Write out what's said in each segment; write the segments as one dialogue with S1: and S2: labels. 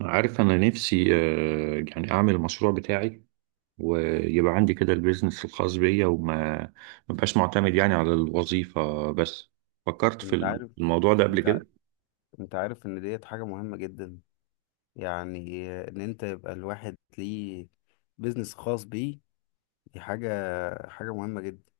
S1: عارف أنا نفسي يعني أعمل المشروع بتاعي، ويبقى عندي كده البيزنس الخاص بيا وما ما بقاش معتمد يعني على الوظيفة بس. فكرت
S2: انت
S1: في
S2: عارف
S1: الموضوع ده قبل
S2: انت ع-
S1: كده.
S2: انت عارف ان ديت حاجة مهمة جدا. يعني ان انت يبقى الواحد ليه بيزنس خاص بيه. دي حاجة مهمة جدا.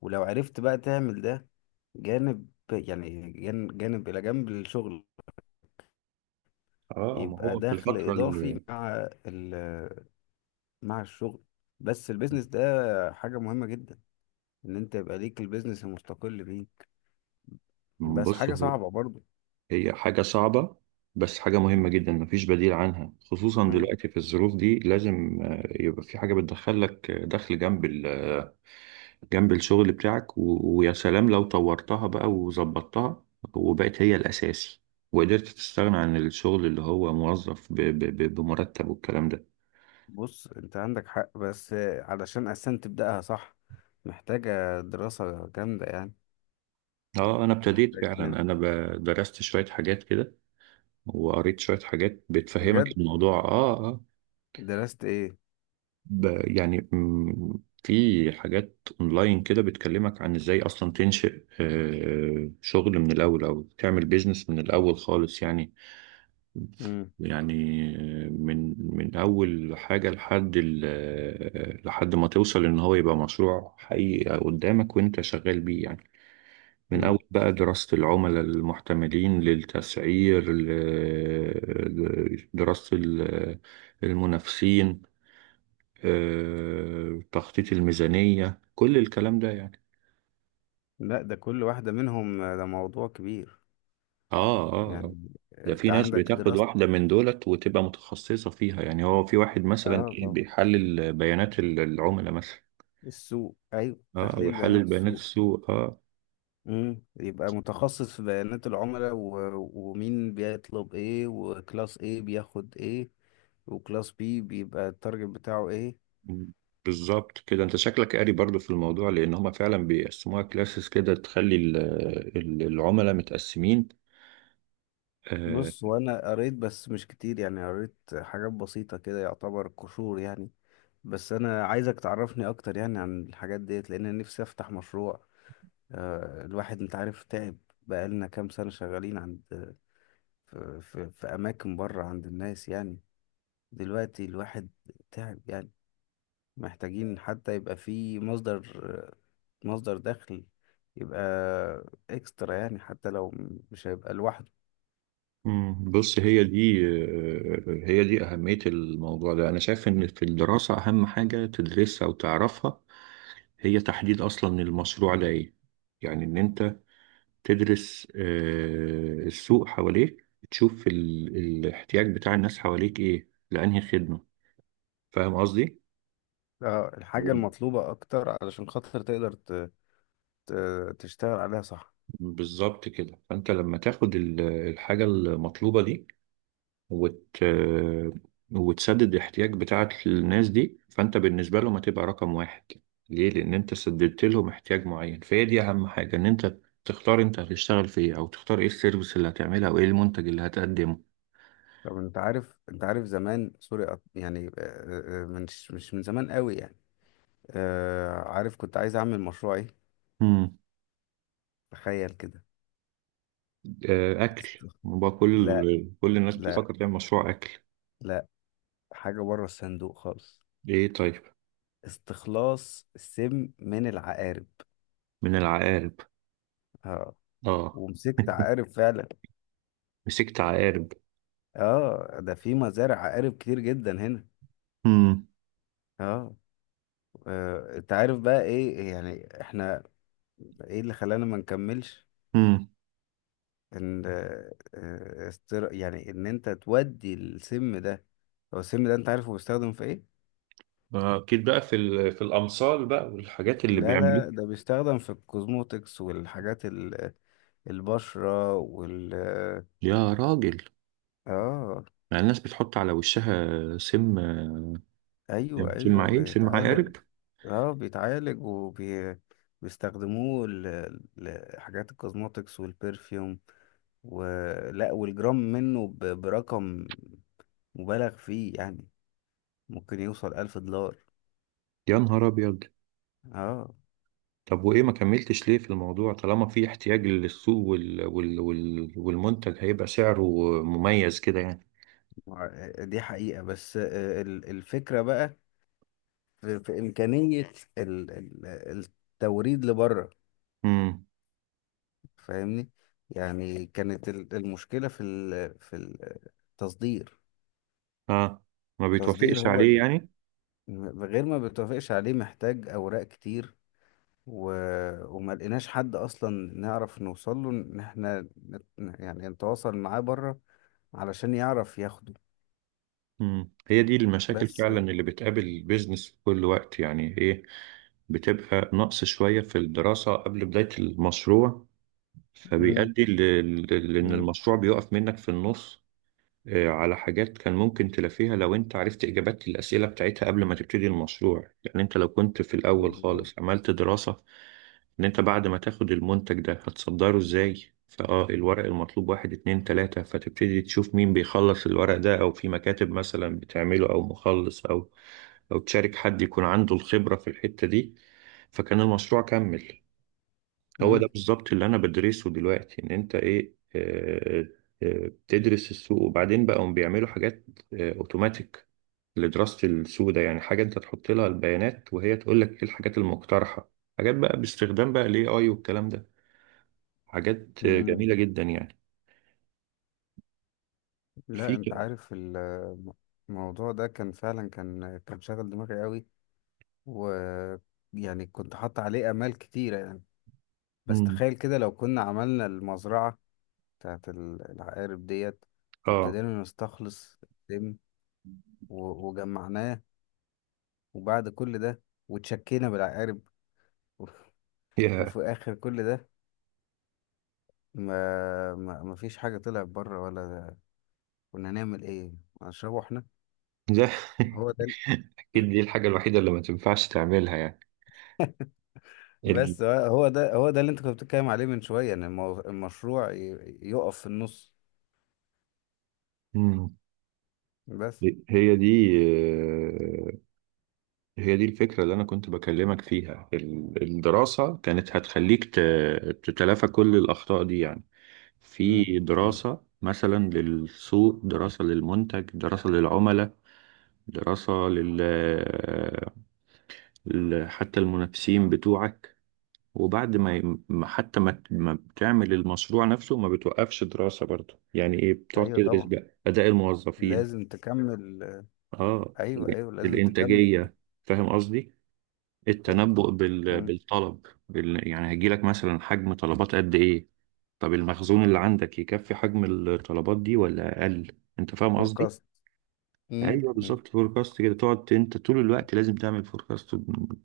S2: ولو عرفت بقى تعمل ده جانب الى جنب الشغل،
S1: اه، ما
S2: يبقى
S1: هو في
S2: دخل
S1: الفترة
S2: اضافي
S1: اللي...
S2: مع الشغل. بس البيزنس ده حاجة مهمة جدا، ان انت يبقى ليك البيزنس المستقل بيه. بس
S1: بص
S2: حاجة
S1: هو...
S2: صعبة برضو.
S1: هي حاجة صعبة، بس حاجة مهمة جدا مفيش بديل عنها، خصوصا دلوقتي في الظروف دي لازم يبقى في حاجة بتدخل لك دخل جنب جنب الشغل بتاعك، ويا سلام لو طورتها بقى وظبطتها وبقت هي الأساسي وقدرت تستغنى عن الشغل اللي هو موظف بمرتب والكلام ده.
S2: بص، انت عندك حق، بس علشان اساسا تبداها صح محتاجه دراسه جامده يعني.
S1: اه، انا ابتديت
S2: محتاج
S1: فعلا،
S2: ان انت-
S1: درست شوية حاجات كده، وقريت شوية حاجات بتفهمك
S2: بجد
S1: الموضوع. اه اه.
S2: درست ايه؟
S1: ب... يعني م... في حاجات اونلاين كده بتكلمك عن ازاي اصلا تنشئ شغل من الاول، او تعمل بيزنس من الاول خالص يعني.
S2: امم.
S1: يعني من أول حاجة لحد لحد ما توصل إن هو يبقى مشروع حقيقي قدامك وأنت شغال بيه يعني. من أول
S2: امم.
S1: بقى دراسة العملاء المحتملين للتسعير، دراسة المنافسين، تخطيط الميزانية، كل الكلام ده يعني.
S2: لا، ده كل واحده منهم ده موضوع كبير.
S1: اه اه آه.
S2: يعني
S1: ده
S2: انت
S1: في ناس
S2: عندك
S1: بتاخد
S2: دراسه.
S1: واحدة من دولت وتبقى متخصصة فيها، يعني هو في واحد مثلا
S2: اه
S1: ايه
S2: طبعا،
S1: بيحلل بيانات العملاء مثلا.
S2: السوق، ايوه،
S1: اه، او
S2: تحليل
S1: يحلل
S2: بيانات
S1: بيانات
S2: السوق.
S1: السوق، اه.
S2: يبقى متخصص في بيانات العملاء و، ومين بيطلب ايه، وكلاس ايه بياخد ايه، وكلاس بي بيبقى التارجت بتاعه ايه.
S1: بالظبط كده، انت شكلك قاري برضو في الموضوع، لان هما فعلا بيقسموها كلاسز كده، تخلي العملاء متقسمين. آه.
S2: بص، وانا قريت بس مش كتير، يعني قريت حاجات بسيطة كده يعتبر قشور يعني. بس انا عايزك تعرفني اكتر يعني عن الحاجات ديت، لان أنا نفسي افتح مشروع. الواحد انت عارف تعب، بقالنا كام سنة شغالين عند في اماكن بره عند الناس يعني. دلوقتي الواحد تعب يعني. محتاجين حتى يبقى في مصدر دخل يبقى اكسترا يعني، حتى لو مش هيبقى لوحده.
S1: مم، بص هي دي أهمية الموضوع ده. أنا شايف إن في الدراسة أهم حاجة تدرسها وتعرفها هي تحديد أصلا المشروع ده إيه. يعني إن أنت تدرس السوق حواليك، تشوف الاحتياج بتاع الناس حواليك إيه، لأنهي خدمة. فاهم قصدي؟
S2: اه، الحاجة
S1: مم.
S2: المطلوبة أكتر علشان خاطر تقدر تشتغل عليها صح.
S1: بالظبط كده، فأنت لما تاخد الحاجة المطلوبة دي وت... وتسدد الاحتياج بتاعك للناس دي، فانت بالنسبة لهم هتبقى رقم واحد. ليه؟ لأن انت سددت لهم احتياج معين، فهي دي أهم حاجة، إن انت تختار انت هتشتغل في ايه، أو تختار ايه السيرفيس اللي هتعملها، أو ايه المنتج اللي هتقدمه.
S2: طب أنت عارف زمان، سوري، يعني مش من زمان قوي يعني. عارف كنت عايز أعمل مشروع إيه؟
S1: مم.
S2: تخيل كده.
S1: أكل
S2: است-
S1: بقى،
S2: لا،
S1: كل الناس
S2: لا،
S1: بتفكر تعمل مشروع أكل.
S2: لا، حاجة بره الصندوق خالص.
S1: ايه طيب؟
S2: استخلاص السم من العقارب.
S1: من العقارب.
S2: اه.
S1: اه.
S2: ومسكت عقارب فعلا.
S1: مسكت عقارب.
S2: اه. ده في مزارع عقارب كتير جدا هنا.
S1: مم.
S2: اه. انت عارف بقى ايه، يعني احنا ايه اللي خلانا ما نكملش؟
S1: مم.
S2: ان يعني ان انت تودي السم ده. هو السم ده انت عارفه بيستخدم في ايه؟
S1: أكيد بقى في في الأمثال بقى والحاجات اللي
S2: لا،
S1: بيعملوها.
S2: لا، ده بيستخدم في الكوزموتكس والحاجات البشرة
S1: يا راجل،
S2: اه.
S1: يعني الناس بتحط على وشها سم؟
S2: ايوه،
S1: سم
S2: ايوه
S1: ايه، سم
S2: بيتعالج.
S1: عقارب؟
S2: اه، بيتعالج وبيستخدموه لحاجات الكوزموتكس والبرفيوم. ولا والجرام منه برقم مبالغ فيه يعني، ممكن يوصل 1000 دولار.
S1: يا نهار ابيض.
S2: اه.
S1: طب وايه ما كملتش ليه في الموضوع؟ طالما في احتياج للسوق والمنتج هيبقى سعره مميز كده يعني.
S2: دي حقيقة، بس الفكرة بقى، في إمكانية ال- ال- التوريد لبره.
S1: امم.
S2: فاهمني؟ يعني كانت المشكلة في في التصدير.
S1: اه، ما
S2: التصدير
S1: بيتوافقش
S2: هو
S1: عليه يعني.
S2: غير ما بتوافقش عليه، محتاج أوراق كتير، و... وما لقيناش حد أصلا نعرف نوصل له، إن إحنا يعني نتواصل معاه بره علشان يعرف ياخده.
S1: هي دي المشاكل
S2: بس.
S1: فعلا اللي بتقابل البيزنس في كل وقت يعني. ايه بتبقى؟ نقص شوية في الدراسة قبل بداية المشروع،
S2: مم.
S1: فبيؤدي لان
S2: مم.
S1: المشروع بيقف منك في النص على حاجات كان ممكن تلافيها، لو انت عرفت اجابات الاسئله بتاعتها قبل ما تبتدي المشروع. يعني انت لو كنت في الاول
S2: بالظبط.
S1: خالص عملت دراسه ان انت بعد ما تاخد المنتج ده هتصدره ازاي، فاه، الورق المطلوب واحد اتنين تلاته، فتبتدي تشوف مين بيخلص الورق ده، او في مكاتب مثلا بتعمله، او مخلص، او تشارك حد يكون عنده الخبره في الحته دي، فكان المشروع كمل. هو ده
S2: مم.
S1: بالظبط اللي انا بدرسه دلوقتي، ان انت ايه، بتدرس السوق، وبعدين بقى هم بيعملوا حاجات اوتوماتيك لدراسة السوق ده، يعني حاجة انت تحط لها البيانات وهي تقول لك ايه الحاجات المقترحة، حاجات بقى باستخدام بقى الاي اي والكلام ده، حاجات
S2: مم.
S1: جميلة جدا يعني.
S2: لا،
S1: في
S2: انت
S1: ك-
S2: عارف الموضوع ده كان فعلا، كان شاغل دماغي قوي. ويعني كنت حاطط عليه امال كتيره يعني. بس
S1: مم.
S2: تخيل كده لو كنا عملنا المزرعه بتاعت العقارب ديت،
S1: اه،
S2: وابتدينا نستخلص الدم، وجمعناه، وبعد كل ده، وتشكينا بالعقارب.
S1: يا
S2: وفي اخر كل ده ما فيش حاجه طلعت بره، ولا كنا نعمل ايه، هنشربه احنا؟
S1: ده.
S2: هو ده.
S1: اكيد دي الحاجة الوحيدة اللي ما تنفعش تعملها يعني ال...
S2: بس هو ده اللي انت كنت بتتكلم عليه من شوية، ان المشروع يقف في النص.
S1: مم.
S2: بس.
S1: هي دي آه، هي دي الفكرة اللي أنا كنت بكلمك فيها، الدراسة كانت هتخليك تتلافى كل الأخطاء دي يعني. في
S2: مم. مم.
S1: دراسة مثلا للسوق، دراسة للمنتج، دراسة للعملاء، دراسة حتى المنافسين بتوعك. وبعد ما حتى ما بتعمل المشروع نفسه ما بتوقفش دراسة برضه، يعني إيه؟ بتقعد
S2: ايوه
S1: تدرس
S2: طبعا،
S1: بقى أداء الموظفين،
S2: لازم تكمل.
S1: آه
S2: ايوه،
S1: ال-
S2: ايوه لازم تكمل.
S1: الإنتاجية. فاهم قصدي؟
S2: ايوه.
S1: التنبؤ
S2: مم.
S1: بالطلب، يعني هيجيلك مثلا حجم طلبات قد ايه؟ طب المخزون اللي عندك يكفي حجم الطلبات دي ولا اقل؟ انت فاهم قصدي.
S2: فوركاست. مم.
S1: ايوه
S2: مم.
S1: بالظبط، فوركاست كده، تقعد انت طول الوقت لازم تعمل فوركاست،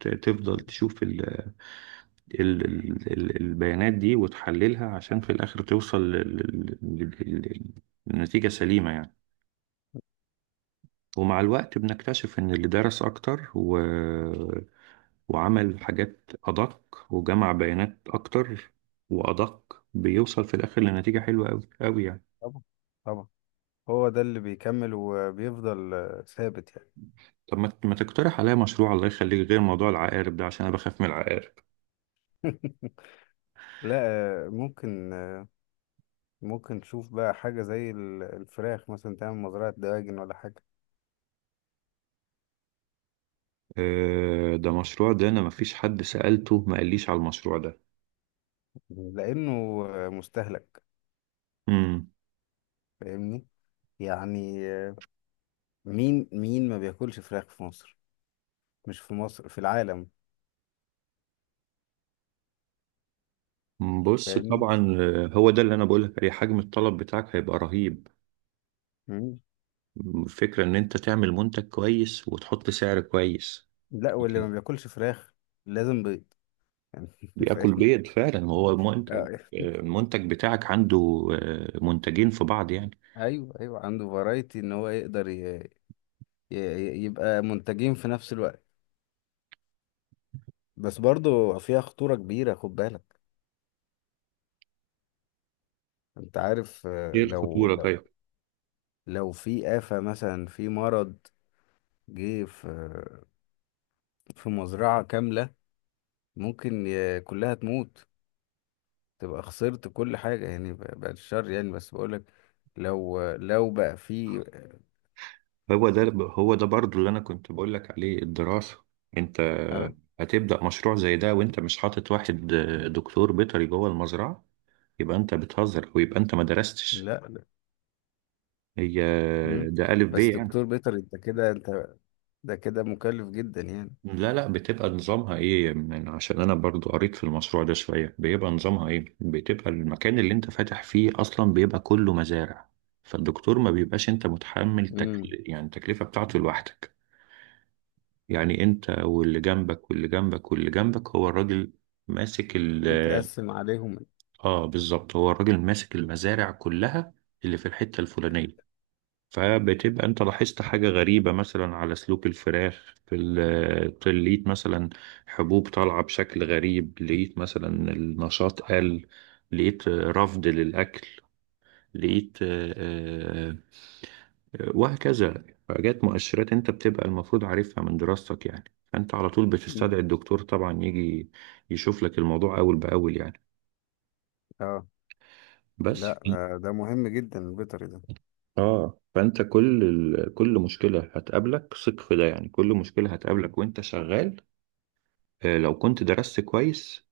S1: تفضل
S2: مم.
S1: تشوف البيانات دي وتحللها، عشان في الاخر توصل لل... لل... للنتيجة سليمة يعني. ومع الوقت بنكتشف ان اللي درس اكتر وعمل حاجات أدق، وجمع بيانات أكتر وأدق، بيوصل في الآخر لنتيجة حلوة أوي أوي يعني.
S2: طبعا، طبعا، هو ده اللي بيكمل وبيفضل ثابت يعني.
S1: طب ما تقترح عليا مشروع الله يخليك، غير موضوع العقارب ده عشان أنا بخاف من العقارب.
S2: لا، ممكن، ممكن تشوف بقى حاجة زي الفراخ مثلا، تعمل مزرعة دواجن ولا حاجة.
S1: آه، ده مشروع ده أنا مفيش حد سألته ما قاليش على المشروع ده.
S2: لأنه مستهلك.
S1: امم.
S2: فاهمني؟ يعني مين مين ما بياكلش فراخ في مصر؟ مش في مصر، في العالم.
S1: بص
S2: فاهمني؟
S1: طبعا، هو ده اللي أنا بقولك عليه، حجم الطلب بتاعك هيبقى رهيب.
S2: مم.
S1: الفكرة إن أنت تعمل منتج كويس وتحط سعر كويس.
S2: لا، واللي ما بياكلش فراخ لازم بيض.
S1: بياكل
S2: فاهمني؟
S1: بيض فعلا، هو منتج.
S2: آه،
S1: المنتج بتاعك عنده منتجين في بعض يعني.
S2: ايوه، ايوه عنده فرايتي ان هو يقدر يبقى منتجين في نفس الوقت. بس برضو فيها خطورة كبيرة، خد بالك. انت عارف،
S1: ايه
S2: آه، لو
S1: الخطورة
S2: لو
S1: طيب؟
S2: لو في آفة مثلا، في مرض جه في مزرعة كاملة، ممكن كلها تموت. تبقى خسرت كل حاجة يعني، بعد الشر يعني، بس بقولك لو بقى في.
S1: هو ده هو ده برضو اللي انا كنت بقول لك عليه، الدراسة. انت
S2: أه.
S1: هتبدأ مشروع زي ده وانت مش حاطط واحد دكتور بيطري جوه المزرعة، يبقى انت بتهزر، ويبقى انت ما درستش.
S2: لا، لا.
S1: هي
S2: مم.
S1: ده ألف ب
S2: بس
S1: يعني.
S2: دكتور بيتر، انت كده، انت ده كده مكلف جدا يعني.
S1: لا لا، بتبقى نظامها ايه؟ من عشان انا برضو قريت في المشروع ده شوية، بيبقى نظامها ايه، بتبقى المكان اللي انت فاتح فيه اصلا بيبقى كله مزارع، فالدكتور ما بيبقاش انت متحمل
S2: مم.
S1: يعني التكلفة بتاعته لوحدك، يعني انت واللي جنبك واللي جنبك واللي جنبك، هو الراجل ماسك
S2: بيتقسم عليهم.
S1: اه بالظبط، هو الراجل ماسك المزارع كلها اللي في الحتة الفلانية. فبتبقى انت لاحظت حاجة غريبة مثلا على سلوك الفراخ في لقيت مثلا حبوب طالعة بشكل غريب، لقيت مثلا النشاط قل، لقيت رفض للأكل، لقيت وهكذا، حاجات مؤشرات انت بتبقى المفروض عارفها من دراستك يعني. فانت على طول
S2: مم.
S1: بتستدعي الدكتور، طبعا يجي يشوف لك الموضوع أول بأول يعني.
S2: اه.
S1: بس
S2: لا، ده مهم جدا البيطري ده.
S1: اه، فانت كل كل مشكله هتقابلك، ثق في ده يعني، كل مشكله هتقابلك وانت شغال لو كنت درست كويس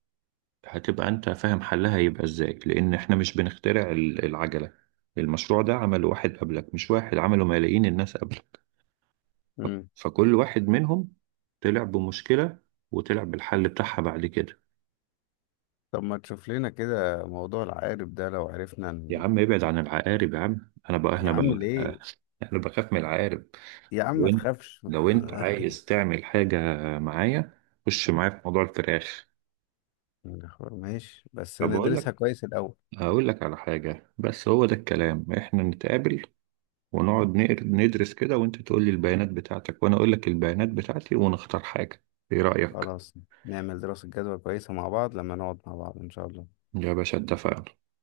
S1: هتبقى انت فاهم حلها هيبقى ازاي، لان احنا مش بنخترع العجله. المشروع ده عمله واحد قبلك، مش واحد، عمله ملايين الناس قبلك، ف-
S2: مم.
S1: فكل واحد منهم طلع بمشكله وطلع بالحل بتاعها بعد كده.
S2: طب ما تشوف لنا كده موضوع العقارب ده، لو عرفنا
S1: يا
S2: ان...
S1: عم ابعد عن العقارب يا عم، انا بقى،
S2: يا
S1: احنا بقى
S2: عم ليه؟
S1: انا بخاف من العقارب.
S2: يا عم
S1: لو
S2: ما
S1: انت
S2: تخافش.
S1: لو انت عايز تعمل حاجة معايا، خش معايا في موضوع الفراخ.
S2: ماشي بس
S1: طب اقول لك
S2: ندرسها كويس الأول.
S1: اقول لك على حاجة، بس هو ده الكلام، احنا نتقابل ونقعد ندرس كده، وانت تقول لي البيانات بتاعتك، وانا اقول لك البيانات بتاعتي، ونختار حاجة. ايه رأيك؟
S2: خلاص، نعمل دراسة جدوى كويسة مع بعض لما نقعد مع بعض إن شاء الله.
S1: يا باشا، اتفقنا.